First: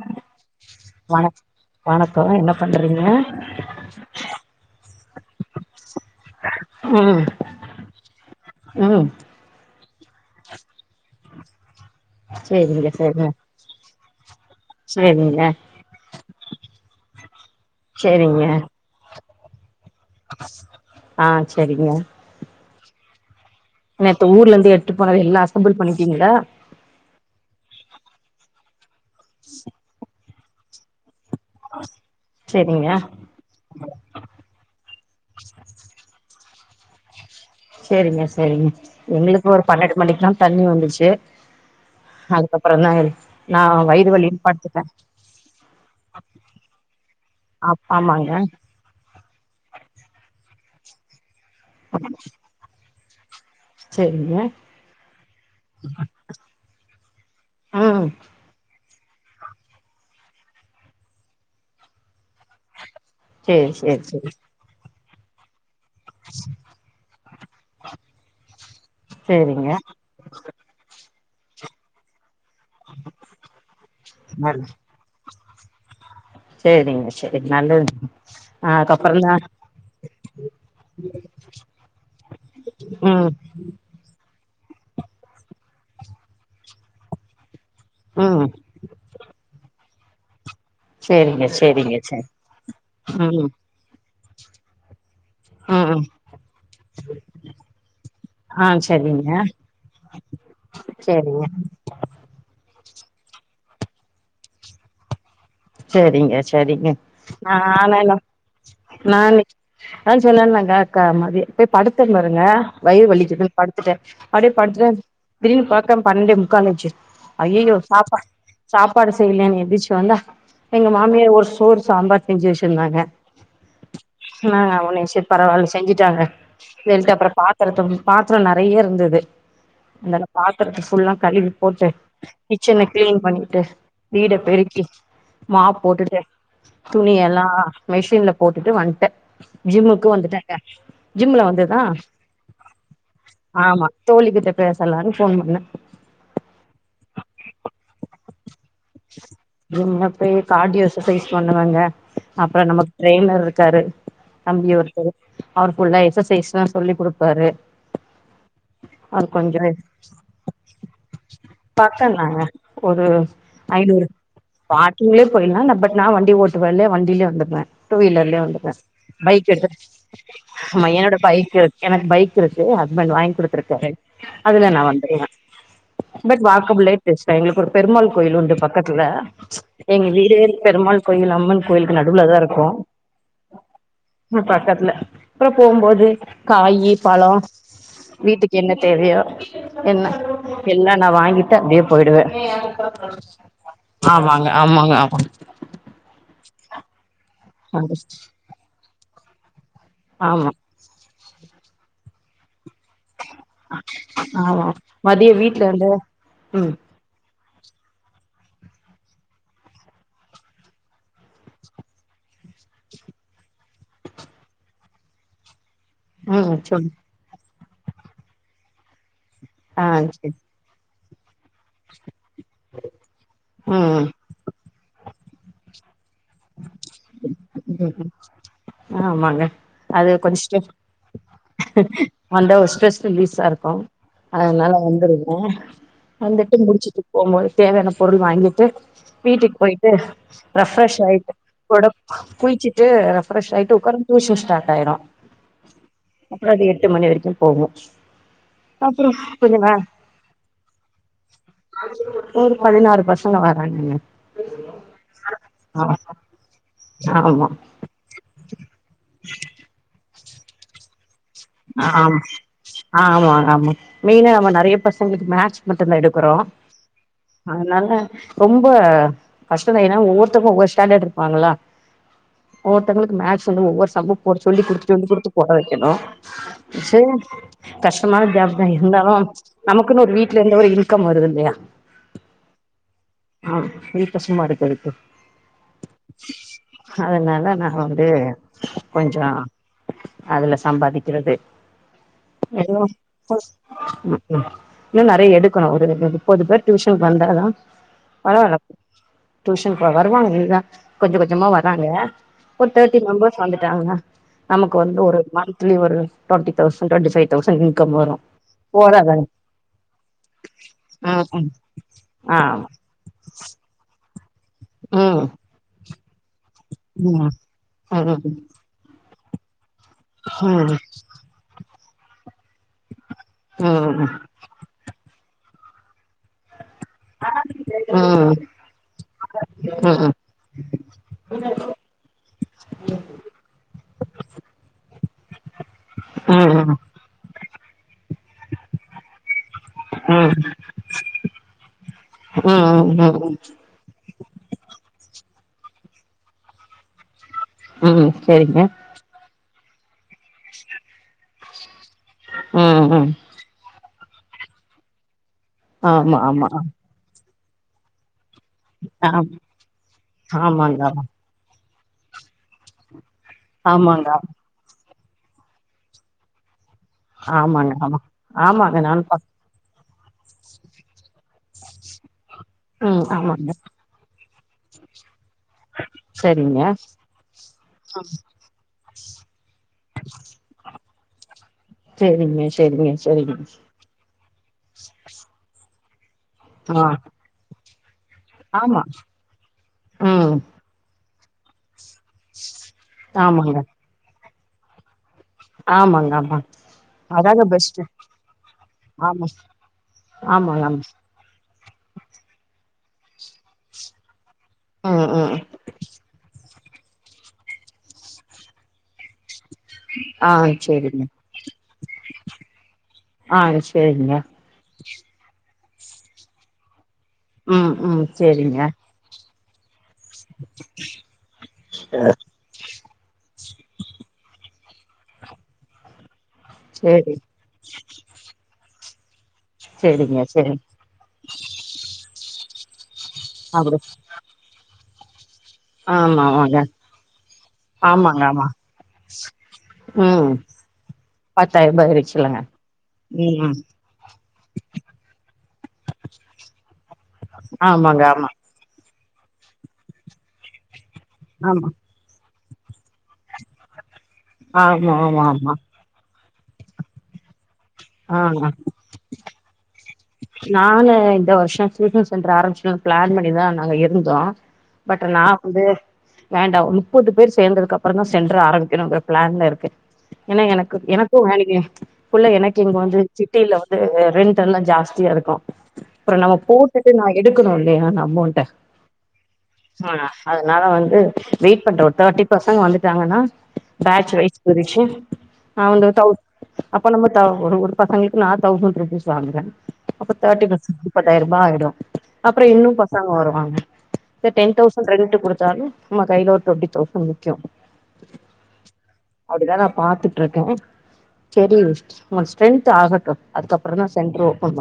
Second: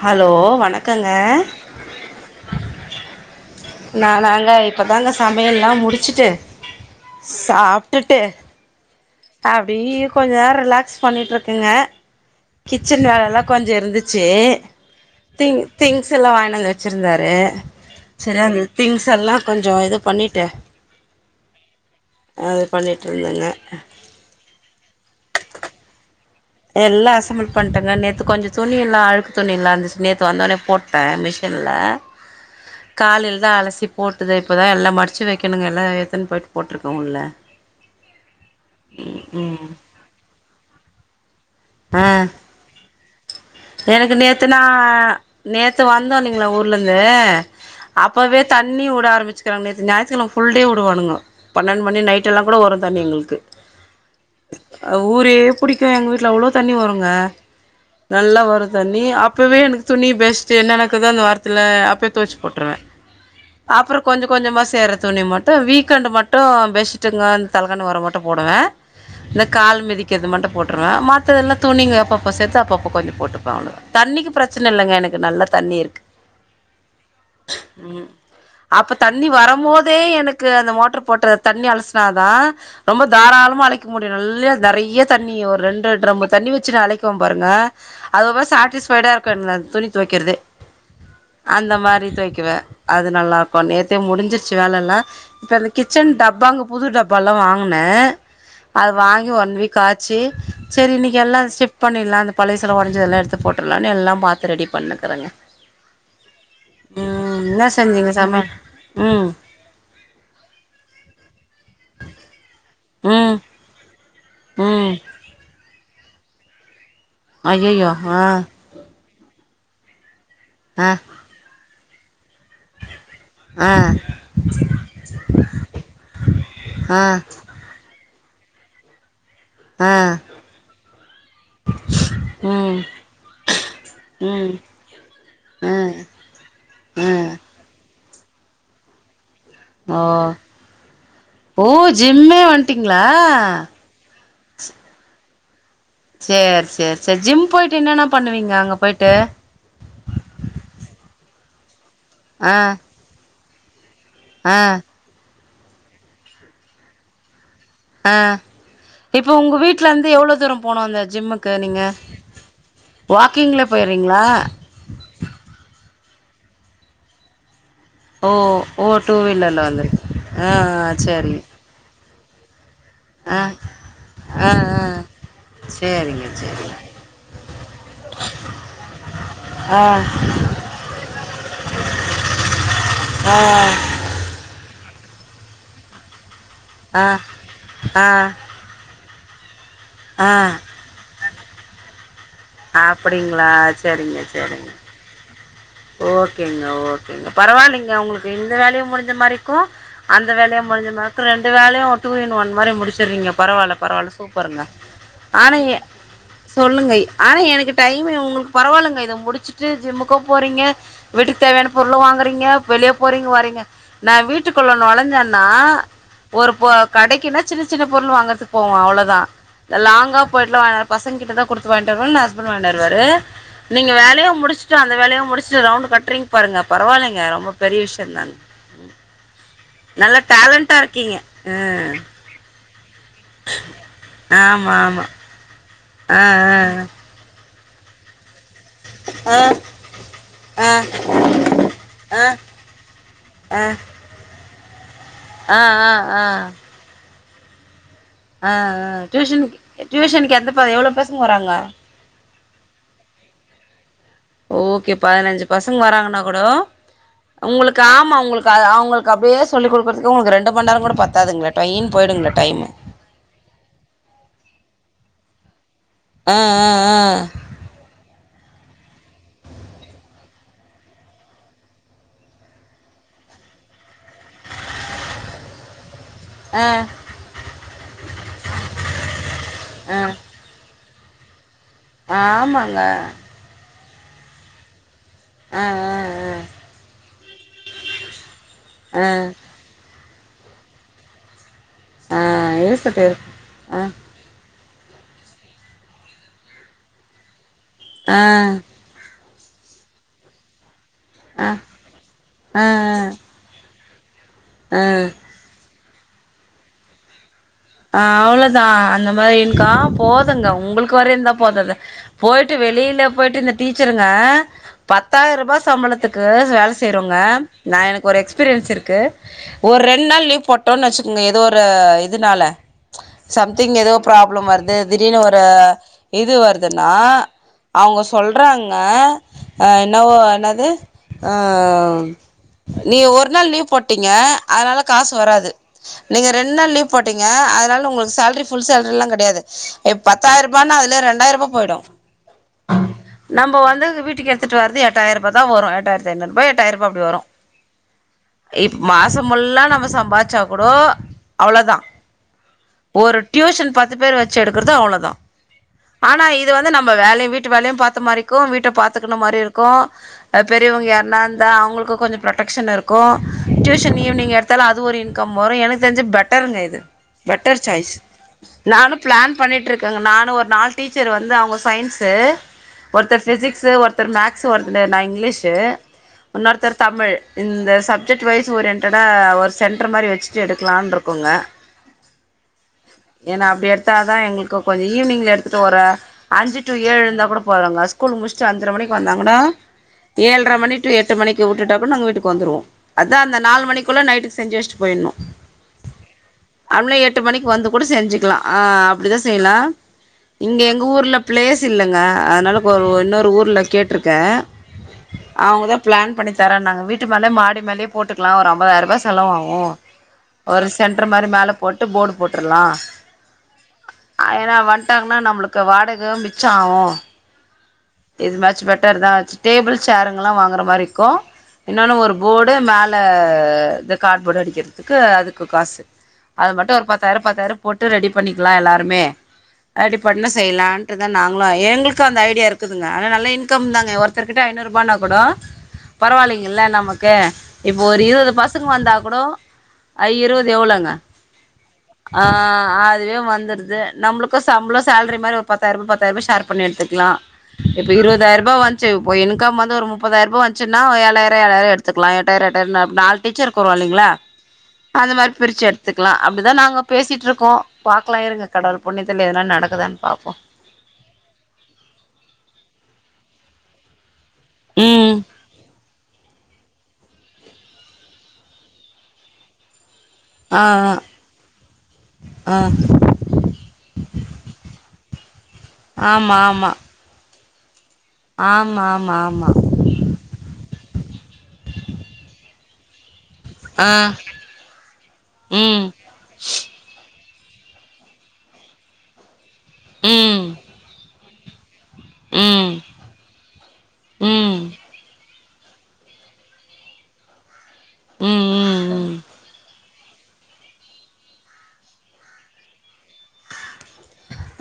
hello வணக்கங்க வணக் வணக்கோ என்ன பண்றீங்க நா நாங்க இப்போ தாங்க சமையெல்லா முடிச்சுட்டு ம் சாப்ட்டுட்டு ம் அப்டிய கொஞ்சோ நேரோ ரிலாக்ஸ் பண்ணிட்டுருக்கங்க சேரிங்க கிச்சன் சேரிங்க வேலெல்லா கொஞ்சோ இருந்துச்சு சேரிங்க திங் திங்ஸெல்லா வாங்கிட்டு வந்து வச்சிருந்தாரு சேரிங்க சரியா திங்ஸெல்லா கொஞ்சே இது பண்ணிட்டு ஆ சேரிங்க அது பண்ணிட்டுருந்தேங்க நேத்து ஊர்லருந்து எடுத்துட்டு போனது எல்ல அசம்புள் பண்ணிட்டீங்ளா எல்லா அசம்பல் பண்ணிட்டங்க நேத்து கொஞ்சோ துணியேல்லா அழுக்கு துணியேல்லா இருந்துச்சு நேத்து வந்தோன்னே போட் ட்ட மிஷின்ல சேரிங்க காலுல் தா அலசி போட்டதே இப்போதா எல்லா மடிச்சு வைக்கணுங்க எல்லா ஏத்துன்னு போயிட்டு போட்டுருக்கே உள்ள சேரிங்க சேரிங்க எங்களுக்கு ஒரு பன்னென்ட்டு மணிக்கெல்லா தண்ணி வந்துருச்சு ஆ அதுக்கப்புறோ தா இருக் எனக்கு நேத்துனா நேத்து வந்தோ இல்லைங்களா ஊர்லருந்து அப் ஆமாங்க அப்பவே தண் ணி உட ஆரம்பச்சிக்கிறாங்க நேத்து ஞாயித்துக்கிழம ஃபுல்டே உடுவானுங்கோ பன்னெண்டு மணி நைட்டெல்லா கூட வரு தண்ணி எங்களுக்கு சேரிங்க ஊரே புடிக்கு எங்க வீட்ல அவ்ளோவு தண்ணி வருங்க ம் நல்லா வரு தண்ணி அப்பவே எனக்கு துணி பெஸ்ட் என்ன எனக்குதோ அந்த வாரத்துல அப்பயே தொவைச்சு போட்டுருவே சேரி சேரி ஆப்புற் கொஞ்ச சேரி கொஞ்சமா சேற துணி மட் டு வீக்கெண்டு் மட்டு பெஷ்ஷுட்டுங்க இந் தலக்காணி ஒர மட்டு போடுவே இன சேரிங்க கால் மிதி க்கிறது மட்டு போட்ருவே அ மாத்ததெல்லா துணிங்க அப்பப்போ சேத்து அப்பப் ப்ப கொஞ்ச போட்டுப்ப அவ்ளதா தண்ணிக்கி நல்ல ப்ரச்சன இல்லங்க எனக்கு நல்லா தண்ணி இருக்கு செரிங்க ஷெரி நல்லதுங் ம் அப்ப தண்ணி வரும் போதே எனக்கு அந்த மோட்டர் போட்ட தண்ணி அலசுனாதா ரொம்ப ம் தாராளமா அழைக் க்கு முடியு நல்லா நெறைய தண்ணி ஒர் ரெண்ட்ர ட்ரம்மு தண்ணி வச்சுன்னு அலைக்கும் பாருங்க அது ஒ மா ம் சாட்டிஸ்ஃபைடா இருக்கு ந துணித்துவைக்கிறதே சேரிங்க அந்த சேரிங்க மாரி சேரி துவைக்குவே அது நல்லா ம் இருக்கு நேத்தே முடிஞ்சிர்ச்சி வேலல்லா இப்ப இந்த ம் ம் கிச்சன் டப்பாங்க புது டப்பால்லா வாங்குனே ஆ அது சரிங்க வாங்கி ஒன் வீக் ஆச்சி சரி இன்னிக்கு எல்லா சேரிங்க ஸ்டெப் பண்ணிட்லா அந்த பழையசல உடைஞ்சதல்லா எடுத்து போட்றுலான்னு எல்லா மாத்து ரெடி பண்ணுக்குறங்க சரிங்க சரிங்க செஞ்சீங்க நானநா சமையல் ம் நானே நா சொன்னேன்லாங் கா கா மதி போய் படுத்தினுருங்க வயிறு ம் வலிக்குதுன் படுத்துட்டே அடியே ம் படுத்துடன் திடீனு பாக்கம் பன்னெண்டே முக்கால் அச்சு அய்யைய்யோ ஐயையோ சாப்பா ஆ சாப்பாடு செய்லேன்னு எந்திர்ச்சு வந்தா ஆ எங்க மாமியார் ஒரு சோற் சாம்பார் செஞ்சு வச்சிருந்தாங்க ஆ நாங்க முனேஷர் பரவால்ல செஞ்சுட்டாங்க ஆ சரின்ட்டு அப்ற பாத் தரத்தும் பாத்ரம் நெறையா இருந்தது ஆ அந்தால்ல பாத்ரத்த ஃபுல்லா கழுவி போட்டு ம் கிச்சன க்ளீன் பண்ணிட்டு வீட ம் பெருக்கி ஆ மாப் போட்டுட்டுதே ஆ துணி எல்லா மெஷின்ல போட்டுட்டு வந்ட்டே ஓ ஜிம்முக்கு வந்துட்டாங்க ஜிம்ல ஓ வந்துதா ஜிம்மே வந்ட்டீங்களா ஆமா தோழி கிட்ட பேசலானு ஃபோன் பண்ண சேர் சேர் சேர் ஜிம் போய்ட்டு என்னென்ன பண்ணுவீங்க அங்க போய்ட்டு ஜிம்ன போய் காடியோ எக்ஸசைஸ் பண்ணுவங்க ஆ அப்ற நமக் ட்ரெய்னர் இருக்காரு ஆ தம்பிய ஒருத்தரு அவர் ஃபுல்லா எக்சசைஸ்லா சொல்லிக் கொடுப்பாரு அ இப்போ உங்க வீட்ல இந்து எவ்ளோ தூரம் போனு அந்த ஜிம்முக் க நீங்க பக்கந்தாங்க வாக்கிங்லே போய்ர்வீங்ளா பார்கிங்ளே போய்லா நா பட் நா வண்டி ஓட்டுவேல வண்டிலே வந்துர்வே டூ ஓ வீலர்லே வந்துர்வே ஓ டூ பைக்கு வீலர்ல எடுத்துட் வந்து ஆ ஹமா ஆ என்னோட சேரி பைக்கு எனக்கு பைக் இருக்கு ஹஸ்பண்ட் வாங்கி ஆ குடுத்துருக்காரு ஆ ஆ அதுல நா வந்துருவே சேரிங்க பட் சேரிங்க வாக்கபுலே பேசுவே எங்களுக்கு ஒரு பெருமாள் கோயில் உண்டு பக்கத்துல ஆ எங்க வீடே பெருமாள் கோயில் அம்மன் கோயிலுக்கு நடுவுல தா இருக்கு ஆ ஹ பக்கத்துல அப்றோ போம்போது காயி ஆ பழோ ஆ வீட்டுக் என்ன தேவையோ என்ன ஆ எல்லா நா வாங்கிட்ட அப்டியே போயிடுவே அப்படிங்களா சேரிங்க ஆமாங்க சேரிங்க ஆமாங்க ஆமா ஓகேங்க ஓகேங்க பரவாயில்லிங்க அது உங்களுக்கு இந்த வேலையு முடிஞ்ச மாரி இருக்கு அந்த ஆமா வேலயாம் கொஞ்ச நேரத்துல ரெண்டு வேலையு டூ இன் ஒன் மாரி முடிச்சிறிங்க பரவால்ல பரவால்ல சூப்பருங்க ஆமா மதிய ஆனா வீட்ல ஏ வந்து ம் சொல்லுங்கய் ஆனா எனக்கு டைம் இவுங்களுக் பரவால்லங்க இத முடிச்சிட்டு ஜிம்முக்கும் போறீங்க வீட்டுக் தேவையான பொருள வாங்குறீங்க வெளிய போறீங்க வரீங்க நா வீட்டுக்குள்ள நொழஞ்சன்னா ஒரு ம் பொ சொல்லு கடைக்குன்னா சின்ன சின்ன பொருள் வாங்கறதுக்கு போவோ அவ்ளதா ஆ லாங்கா சரி போயிட்லா வாஅப் பசங்கிட்ட தா கொடுத்து வாங்கிட்டு வருவே இல்ல ஹஸ்பண்ட் வாய்ன்ட்டு வருவாரு நீங்க ம் வேலையு முடிச்ட்டு அந்த வேலயு முடிச்ட்டு ரவுண்ட் கட்றிங் பாருங்க பரவால்லைங்க ரொம்ப பெரிய ம் ம் விஷயன் தாங் ம் ஆமாங்க அது நல்ல டேலண்டா இருக்கீங்க அ மண்ட ஒரு ஸ்ட்ரெஸ் ரிலீஸா இருக்கு ஆ அதனால ஆமா ஆமா வந்துருவே ஆ வந்துட்டு முடிச்சுட்டு போம்போது தேவையான பொருள் வாங்கி ட்டு ஆ ஆ வீட்டுக்கு போயிட்டு ஆ ரெஃப்ரெஷ் ஆயிட்டு ஒடம் ஆ ஆ குளிச்சிட்டு ரெஃப்ரஷ் ஆயிட்டு உக்கார டியூஷன் ஸ்டார்ட் ஆயிரு ஆ ஆ ஆ அப்புற அது எட்டு மணி வரைக்கும் போகு ஆ ஆ அப்புற டியூஷன் கொஞ்ச நே டியூஷனுக்கு எந்த எவ்ளோ பசங்க வராங்க ஒரு பதினாறு பசங்க வராங்கங்க ஓகே பதனஞ்சு பசங் ஆ வராங்கன்னா கூட ஆமா உங்களுக்கு காம அவ்ங்ளுக்கு அ அவ்ங்களுக்கு அப்டியே சொல்லிக் குடுக்கறதுக்கு உங்களுக்கு ரெண்டு மணி நேரோகூட பத் தாதுங்களே டயின் ஆம் போயிடுங்களே டைம்மு ஆமா ஆமா மெயினா நம்ம நெறைய பசங்ளுக்கு மேக்ஸ் மட்டு தா ஆ எடுக்கறோ ஆ அதனால ரொம்ப கஷ்டந்தா ஏனா ஒவ்வொருத்தக்கு ஒவ்வொரு ஸ்டாண்டர்ட் இருப்பாங்களா ஓவ்வொருத்தங்ளுக்கு மேக்ஸ் வந்து ஒவ்வொரு சம்மு போட சொல்லி குடுத்துட்டு வந்து குடுத்து போட வெக்கணு ஆ சே ஆ கஷ்டமான ஜாப்தா இருந்தாலு ஆ நமக்குன்னு ஒரு வீட் டில இருந்து ஒரு இன்கம் வருது இல்லையா ஆமாங்க ஆ இது கஷ்டமா இருக்கு எனக்கு ஆ ஆ அதனால நா வந்து ஆ ஆ கொஞ்சோ அதுல சம்பாதிக்கிறது ஆ எதோ இருக்கட்டு இருக் கொ ஆ ம் ம் இன்னு நெறைய எடுக்கணு ஒரு முப்பது பேர் டியூஷனுக்கு வந்தாதா ஆ பரவால டியூஷன்குகா வருவாங்க இனிதா கொஞ்ச கொஞ்சமா ஆ வராங்க ஆ ஆ ஒரு தேர்ட்டி மெம்பர் வந்துடாங்கன நமக்கு ஆ வந்து ஒரு மந்த்லி ஒரு twenty thousand twenty five thousand income ஆ வரு அவ்ளோதா அந்த போராதானே மாரிங்க்கா போதுங்க உங்களுக்கு வர ம் இருந்தா ம் போதது ஆ போயிட்டு வெளியில போயிட்டு இந்த டீச்சருங்க ம் பத்தாயிர ரூபா சம்பளத்துக்கு வேல செய்றவுங்க ம் ம் நா எனக்கு ம் ஒரு ம் ம் எக்ஸ்பீரியன்ஸ் இருக்கு ஒரு ரெண் நாள் லீவ் போட்டோன்னு வச்சுக்கோங்க ஏதோ ஒரு இதுனால சம்திங் ஏதோ ம் ப்ராப்ளம் வருது திடீர்னு ஒரு இது வரு துன்னா ம் அவ்ங்க ம் ம் சொல்றாங்க அ என்னவோ என்னது ஆ நீ ஒரு நாள் லீவ் போட்டீங்க அதனால காசு வராது நீங்க ரெண் நாள் லீவ் போட்டீங்க அதனால உங்களுக்கு சேலரி ஃபுல் சேலரில்லா கெடையாது எப் ம் பத்தாயிருபான்னா அதுல ரெண்டாயிரூபா போயிடு ம் ம் நம்ம வந்து அத வீட்டுக்கு எ ட்டு வருது எட்டாயி ரூபா தா வரு எட்டாயிரத்தி ஐநூ ரூப் எட்டாயிர ரூபா அப்டி வரு ம் சரிங்க இ மாசம் ஃபுல்லா நம்ம சம்பாச்சா கூட அவளோதா ம் ம் ஒரு டியூஷன் பத்து பேர் வச்சு எடுக்கறத அவ்ளதா ஆமா ஆனா ஆமா இது வந்து நம் ம வேலையு வீட்டு வேலையு பாத்தா மாரி இக்கு வீட் ட ஆ பாத்துக்குனும் மாரி இருக்கு அ ஆமாங்க பெரியவங்க யாருன்னா இரு ந்தா அவங்களுக்கு கொஞ்சோ ப்ரொடெக்ஷன்ருக்கு ஆமா டியூஷன் ஆமாங்க ஆமா ஈவினிங் எடுத்தாலு அது ஒரு இன்கம் வரு எனக்கு தெரிஞ்சு பெட்டருங்க இது பெட்டர் ஆமாங்க சாய்ஸ் ஆமா ஆமாங்க நானு நானும் பாத் பிளான் பண்ணிட்ருக்காங்க நானு ஒரு நால் டீச்சர் வந்து அவங்க சயின்ஸு ம் ஒருத்தர் ஆமாங்க பிசிக்ஸ் ஒருத் தர் மேக்ஸ் ஒருத்தர் நா இங்கிலீஷு சரிங்க இன்னொருத்தர் தமிழ் இந்த சப்ஜெக்ட் வைஸ் ஓரியன்டடா ஒரு சென்டர் மாரி வச்ட்டு எடுக்கலாம்னு இருக்கோங்க செரிங்க செரி ஏனா அப்டி எடுத்தாதா எங்ளுக் கு கொஞ்ச ஈவினிங்ல எடுத்துட்டு ஒரு அஞ்சு டு ஆ ஏழுருந்தா கூட போதுங்க ஸ்கூல் முடிச் அஞ்சர ஆமா மணிக் வந்தாங்கூடா ம் ஏழர மணி டு எட்டு மணிக்கு வுட்டுட்டா கூட நாங்க வீட்டுக்கு வந்துருவோ அதா அந்த ஆமாங்க நாலுமணிக்குள்ள நைட்டுக் செஞ்சு வச்ட்டு போயிடணு ஆமாங்க ஆமாங் நம்ளே எட்டு மணிக்கு வந்து கூட செஞ்சுக்கலா அ அப்டிதா ஆமா செய்யலா இங்க ஆமாங்க ஆமா எங்க ஊர்ல ப்ளேஸ் இல்லங்க அதனால கொ இன்னொரு ஊர்ல கெட்ருக்கே ம் ம் அவங்க தா பிளான் பண்ணி தரேனாங்க வீட்டு மேலே மாடி மேலேயே போட்டுக்லா ஒரு அம்பதாயிர ரூபா செலவாகு ஓ ஆ ஒரு சரிங்க சென்ட்ரு மாரி மேல போட்டு போர்டு போட்ருலா ஆ சரிங்க ஏனா வன்ட்டாங்ன்னா நம்ளுக்கு வாடக மிச்சாவு ம் ம் இது மச் சரிங்க பெட்டர் தா டேபிள் சேருங்கல்லா வாங்கற மாரிக்கு இன்னொன்னு ஒரு போர்டு மே ல இந்த கார்ட்போர்டு அடிக்றதுக்கு அதுக்கு காசு அது மட்டு ஒரு சரி பத்தாய்ரோ பத்தாய்ரோ போட்டு ரெடி பண்ணிக்லா எல்லாருமே ரெடி சரிங்க பண்ண சரி செய்லான் ட்றதா நாங்ளு எங்ளுக்கு அந்த ஐடியாருக்குதுங்க ஆனா நல்ல இன்கம் அப்படி தாங்க ஒருத்தர்கிட்ட ஐநூறுபானா கூட ஆமா ஆமாங்க பரவாயில்லைங்ல்ல நமக்கு இப்போ ஒரு ஆமாங்க இருவது ஆமா பசங்க வந்தா கூடொ ஆ ம் இருபது எவ்ளோங்க பத்தாயிரூபா ஆ ஆயிருச்சுல்லங்க அதுவே ம் வந்துருது நம்ளுக்கு சம்ப்ளோ சேல்ரி மாரி ஒரு பத்தாய்ரூபா பத்தாய்ரூபா ஷேர் பண்ணி எடுத்துக்லா இப்ப ஆமாங்க ஆமா இருவதாய் ரூபா வன் ச்சு ப்ப இன்கம் வந்து ஒரு முப்பதாயி ரூபா வன்ச்சுனா ஏழாயிரோ ஆமா ஏழாயிரோ எ த்துக்லா எட்டாயிரோ எட்டாயிரொன்னு நால் டீச்சர் இருக்ரோங் இல்லைங்ளா ஆமா அது ஆமா மார் ஆமா பிர்ச்சு எ த்துக்கலா அப்டிதா நாங்க பேசிட்ருக்கோ ஆ பாக்லா இருங்க கடவுள் புண்ணியத்தில்ல எதுனா நடக்குதான் பாப்போ நானு இந்த வர்ஷோ டியூஷன் சென்ட்ருஆரம்பிச்சுர்னு ப்ளான் பண்ணிதா நாங்க இருந்தோ பட்ர ம் நா வந்து வேண்டா ஒர் முப்பது பேர் சேந்ததுக்கப்றோ தா சென்ட்ரு ஆரம்பிக்கணுங்ற ப்ளான்லருக்கே ஏனா ஆ எனக்கு எனக்கு வேலக்கி ஃபுல்லா என்ன ஆ சிட்டில வந்து ரெண்ட் எல்லா ஜாஸ்தியாருக்கு அப்றோ நம்ம ஆமா போட்டுட்டு நா எடுக்கணு இல்லயா ந ஆமாமாமா ஆ அதனால வந்து வெயிட் பண்றே ஒரு தேர்ட்டி பசங்க வந்துட்டாங்கன்னா ஆ பேச் வைஸ் பிரிச்சு ம் அந்த தௌ அப்ப நம்ம தௌ ஒரு ஒரு பசங்ளுக்கு நா தௌசண்ட் ருபீஸ் வாங்குறே அப்ப ம் தேர்டி பசங்க முப்பதாயி ரூபா ஆயிடு அப்றோ இன்னு ம் ம் பசங்க வருவாங்க ப்ப டென் ம் தௌசண்ட் ம் ரெண்ட் குடு த்தாலு நம்ம கைல ஒரு டூவெண்டி தௌசண்ட் நிக்கு ம் ம் அப்டி தா நா பாத்துட்ருக்கே செரி நம்மளுக் ஸ்ட்ரென்த் ஆகட்டு அதுக்கப்றோ தா ச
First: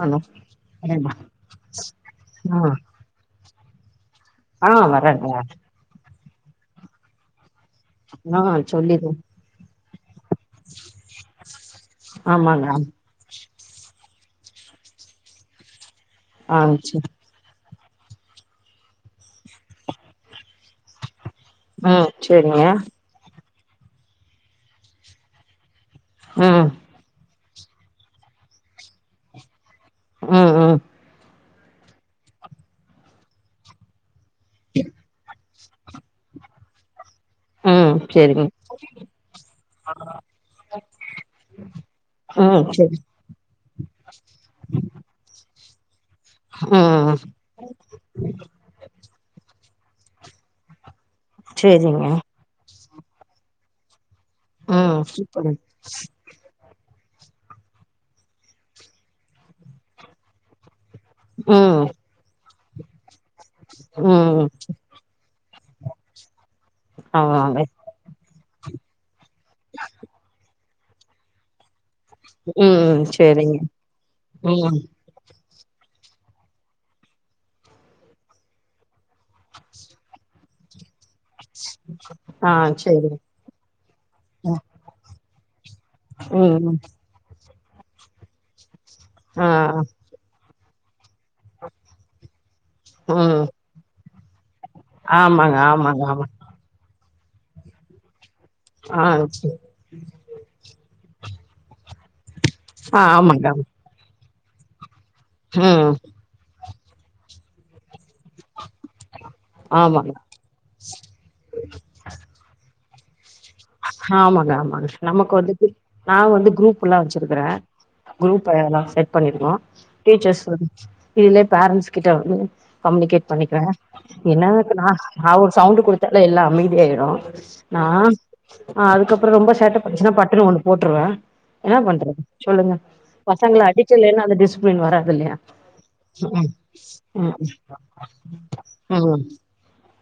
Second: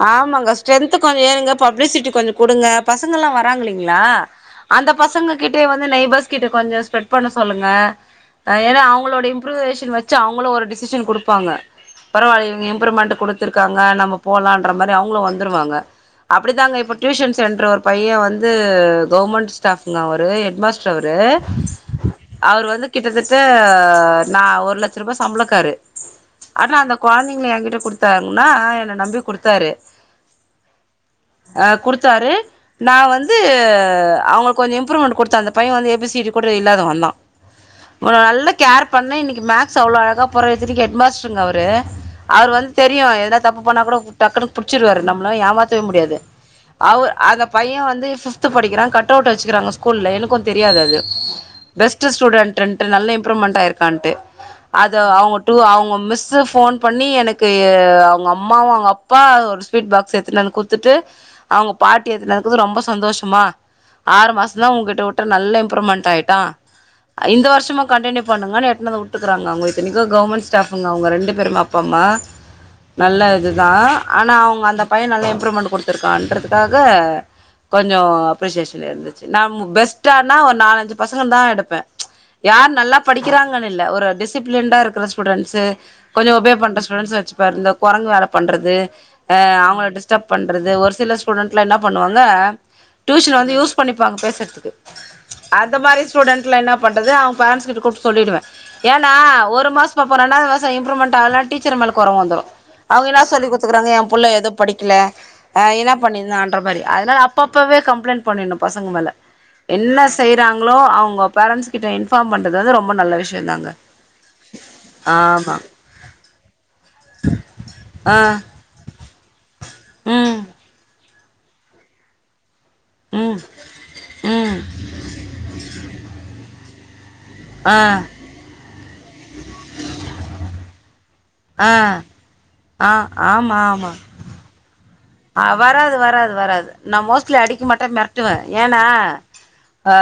ஆமாங்க ஸ்ட்ரென்த் கொஞ்சொ ஏறுங்க பப்ளிசிட்டி கொஞ்சொ குடுங்க ஆ பச ங்கல்லா வராங் இல்லீங்ளா ஆ அந்த வரேங்க பசங்க கிட்டே வந்து நெய்பர்ஸ் கிட்ட கொஞ்சொ ஸ்ப்ரெட் பண்ண சொல்லுங்க ஆ ஏனா சொல்லிரு அவுங்களோட இம்ப்ரூவேஷன் வச்சு அவுங்களு ஒரு டிசிஷன் குடுப்பாங்க பரவால்ல இவுங்க ஆமாங்க இம்ப்ரூவ்மெண்ட் குடு த்துருக்காங்க நம்ம போலான்ற மாரி அவுங்களு வந்துருவாங்க ஆ அப்டித்தாங்க இப்ப சரி டியூஷன்ஸ் சென்ட்ரு ஒரு பையேன் வந்து கவுர்மெண்ட் ஸ்டாஃப்ங்க அவ்ரு ஹெட் மா ச்சவரு ம் சேரிங்க அவர் வந்து கிட்டத்தட் த நா ஒரு லட்சரூபா சம்பளக்காரு ம் ஆனா அந்த கொழந்தைங்கள எகிட்ட குடுத்தாங்ன்னா என்ன நம்பி குடுத்தாரு ம் ம் அ குடுத்தாரு நா வந்து அவுங்களுக்கு கொஞ்சொ இம்ப்ரூவ்மெண்ட் குடுத்த அந்த பையேன் வந்து ஏ பி சி டி கூட இல்லாதவந்தா ம் உ சேரிங்க நல்லா கேர் பண்ணே இன்னக்கி மேக்ஸ் அவ்ளோ அழகா போறா இத்தனிக்கி எட் மாஸ்ட்ருங்க அவரு அவர் ம் வந்து சேரி தெரியு எதுனா தப்பு பண்ணா கூட டக்குனு புடிச்சிருவாரு நம்ளா ஏமாத்தவே முடியாது அவ் ம் அந்த பையேன் வந்து பிஃப்து படிக்கிறா க ட்டோட் வச்சுக்கிறாங்க ஸ்கூல்ல எனக்கு தெரியாது அது சேரிங்க பெஸ்ட்டு ஸ்டூ டெண்ட்டு நல்ல இம்ப்ரூவ்மெண்ட் ஆயிருக்கான்ட்டு அத ம் அவுங்க சூப்பரு டூ அவுங்க மிஸ்ஸு ஃபோன் பண்ணி என க்கு அவுங்க அம்மாவு அவுங்க அப்பா ஒருஸ்வீட் பாக்ஸ் எத்துனு வந்து குத்துட்டு அவுங்க ம் பா ட்டி எனக்கிது ரொம்ப சந்தோஷ் ம்மா ஆறு ம் மாசொ தா உங்கிட்ட விட்டோ நல்ல இம்ப்ரூவ்மெண்ட் ஆய்ட்டா இந்த ஆமாங்க வர்ஷமு கன்டினியூ பண்ணுங்கன் எட்டுனுவந்து வுட்டுக்குறாங்க அவுங்க இத்தனிக்கு கவர்ன்மெண்ட் ஸ்டாஃபுங்க அவுங்க ரெண்டு பேருமே அ ப்பம்மா ம் நல்ல சேரிங்க இதுதா ஆனா அவுங்க ம் அந்த பையேன் நல்லா இம்ப்ரூவ்மெண்ட் குடு த்திருகான்றதுக்காக கொஞ்சம் அப்ரிசியேஷன் இருந்துச்சு நம் பெஸ்ட்டனா ஒரு நாலஞ்சு பசங்க தான் எடுப்பேன் ஆ யார் நல்லா சேரிங்க படிக்கிறாங்கன்னு இல்ல ஒரு டிஸ் ம் டிசிப்ளண்டா இருக்கிற ஸ்டூடெட்ஸ் கொஞ்சம் ஒபே ம் பண்ற ஸ்டடெட்ஸ் வச்சுப்பேன் இந்த குரங்கு வேலை பண்றது ஆ அவங்கள டிஸ்டர்ப் பண்றது ஒரு சில ஸ்டூ ஸ்டுடன்ட்லா என்ன பண்ணுவாங்க டியூஷன் ம் வந்து யூஸ் பண்ணிப்பாங்க பேசுறதுக்கு ஆமாங்க ஆமாங்க ஆமாங் ட்ல என்ன பண்றது அவங்க பேரண்டஸ் கிட்ட கூப்ட்டு சொல்லிடுவேன் ஆ ஏன்னா சே ஒரு மாசம் இப்ப போறனா ரெண்டாவது மாசம் இப்ரூமென்ட் ஆகலனா டீச்சர் மேல கொர வந்துரும் ஆ அவங்க என்ன ஆமாங்க சொல்லி கொடு ஆமா என் புள்ளை ஏதோ படிக்கல என்ன ம் பண்ணியிருந்தான் என்ற மாரி அதனால அப்ப அப்பவே கம்ப்ளைண்ட் பன்னிரனு பசங்க மேல என்ன ஆமாங்க செய்யறாங்களோ அவங்க பேரன்ஸ் கிட்ட இன்ஃபாம் பண்றது வந்து ரொம்ப நல்ல விஷயம் ஆமாங்க ஆமாங்க நமக்கு ஆமா வந்து நான் வந்து குரூப் எல்லாம் வச்சிருக்கறேன் ஆ குரூப்ப எல்லாம் செட் பண்ணிருந்தோம் ம் டீச்சர்ஸ் இதுலயே பேரண்ட்ஸ் கிட்ட வந்து கம்யூனிகேட் ம் பண்ணிக்கிறாங்க என்ன ம் நான் நான் ஒரு சவுண்ட் கொடுத்தாலே எல்லாம் அமைதியாயிறும் ஆ ஆ அதுக்கப்புறம் ரொம்ப சேட்ட பண்ணுச்சுன்னா பட்டுணு ஒண்ணு போட்டுருவேன் ஆ என்ன பண்றது சொல்லுங்க ஆ ஆமா பசங்கள ஆமா அடிக்கலன்னா அது டிஸ் டிஸ்பிளின் வராதுல்லையா ஆ வராது வராது உ வராது நா உம் மோஸ்ட்லி அடிக்க மாட்டே மிரட்டுவே ஏன்னா உம் ஆ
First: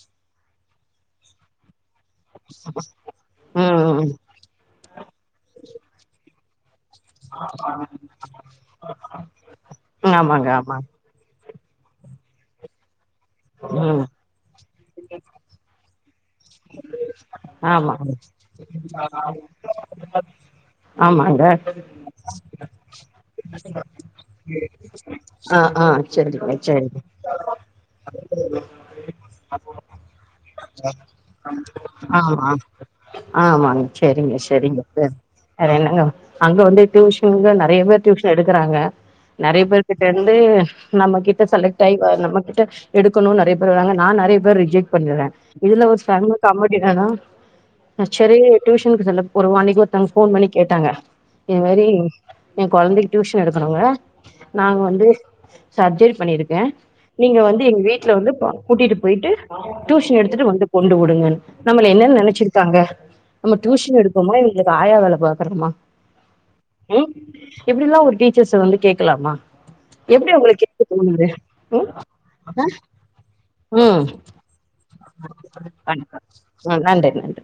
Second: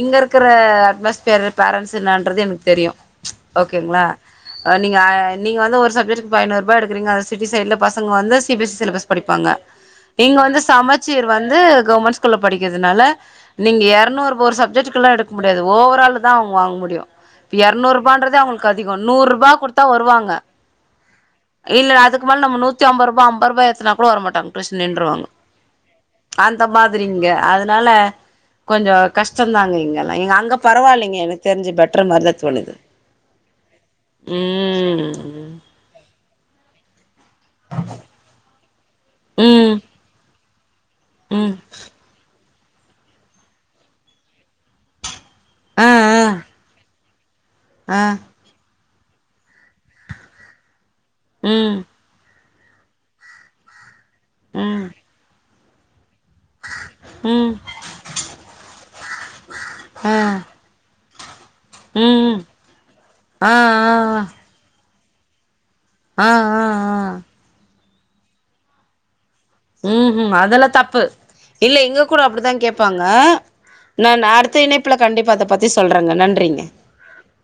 இங்க இருக்கிற அட்மாஸ்பியர் பேரண்ட்ஸ் என்னன்றது எனக்கு தெரியும் ம் ஓகேங்களா ம் நீங்க ஆ நீங்க வந்து ஒரு சப்ஜெக்ட்க்கு இப்ப ஐநூறு ரூபாக்கு எடு எடுகிறீங்க அது சிட்டி சைட்ல பசங்க வந்து சிபிஎஸ் சிலபஸ் படிப்பாங்க இங்க ஆமாங்க வந்து ஆமா சமச் ச்சீர் வந்து கவர்மெண்ட் ஸ்கூல்ல படிக்கிறதுனால நீங்க ம் இருநூறு சஜெக்ட்டுக்கெல்லாம் எடு முடியாது ஓவரால் தான் அவங்க வாங்க முடியும் இப்ப ஆமா இரநூறு ரூபா இன்றதே அவங்களுக்கு அதிகம் நூறு ரூபா கொடுத்தா வருவாங்க ஆமாங்க இல்ல அதுக்கு மேல நம்ம நூத்தி ஐம்பது ரூபா ஐம்பது ரூபா ஏத்துனா கூட வர மாட்டாங்க டியூஷன் நின்றுவாங்க ஆ ஆ சரிங்க அந்த சரிங்க மாதிரிங்க அதனால கொஞ்சம் கஷ்டந்தாங்க இங்கெல்லாம் அங்க பரவாயில்லைங்க எனக்கு தெரிஞ்சு பெட்டர் ஆமா மாரிதா ஆமா தோணுது ஆமாங்க சரிங்க சரிங்க சரி ம் வேற என்னங்க அங்க வந்து டியூஷனு நிறைய பேர் டியூஷன் எடுக்கிறாங்க நிறைய ம் பேர் கிட்ட இருந்து நம்மகிட்ட ம் செலக்ட் ஆயி வ நம்மகிட்ட எடுக்கணும் நிறைய பேர் வர்றாங்க நான் நிறைய பேர் ரிஜெக்ட் பண்ணிறுவேன் இதுல ஆ ஒரு அதான் ஆ ஆ சரி டியூஷனுக்கு சொல்ல அன்னிக்கு ஒருத்தவங்க போன் பண்ணி கேட்டாங்க இது ம் மாதிரி என் குழந்தைக்கு டியூஷன் எடுக்கனோங்க நாங்க ம் வந்து சர்ஜரி பண்ணியிருக்கேன் நீங்க ம் வந்து எங்க வீட்ல வந்து கூட்டிட்டு போய்டிட்டு ஆ டியூஷன் எடுத்துட்டு வந்து கொண்டு விடுங்கன்னு நம்மள என்னன்னு ம் நினைச்சிருக்காங்க ஆ நம்ம ஆ டியூஷன் எடுக்கோமா இவங்களுக்கு ஆயா வேலை பாக்குறோமா ஆ ஆ ஆ எப்டிலாம் ஒரு டீச்சர்ஸ வந்து கேட்கலாமா ம் ஹும் அதெல்லாம் தப்பு இல்ல ம் இங்க கூட அப்டிதான் கேட்பாங்க ம் நான் அடுத்த இணைப்புல கண்டிப்பா அத பத்தி சொல்றேங்க நன்றிங்க ஆ நன்றி நன்றி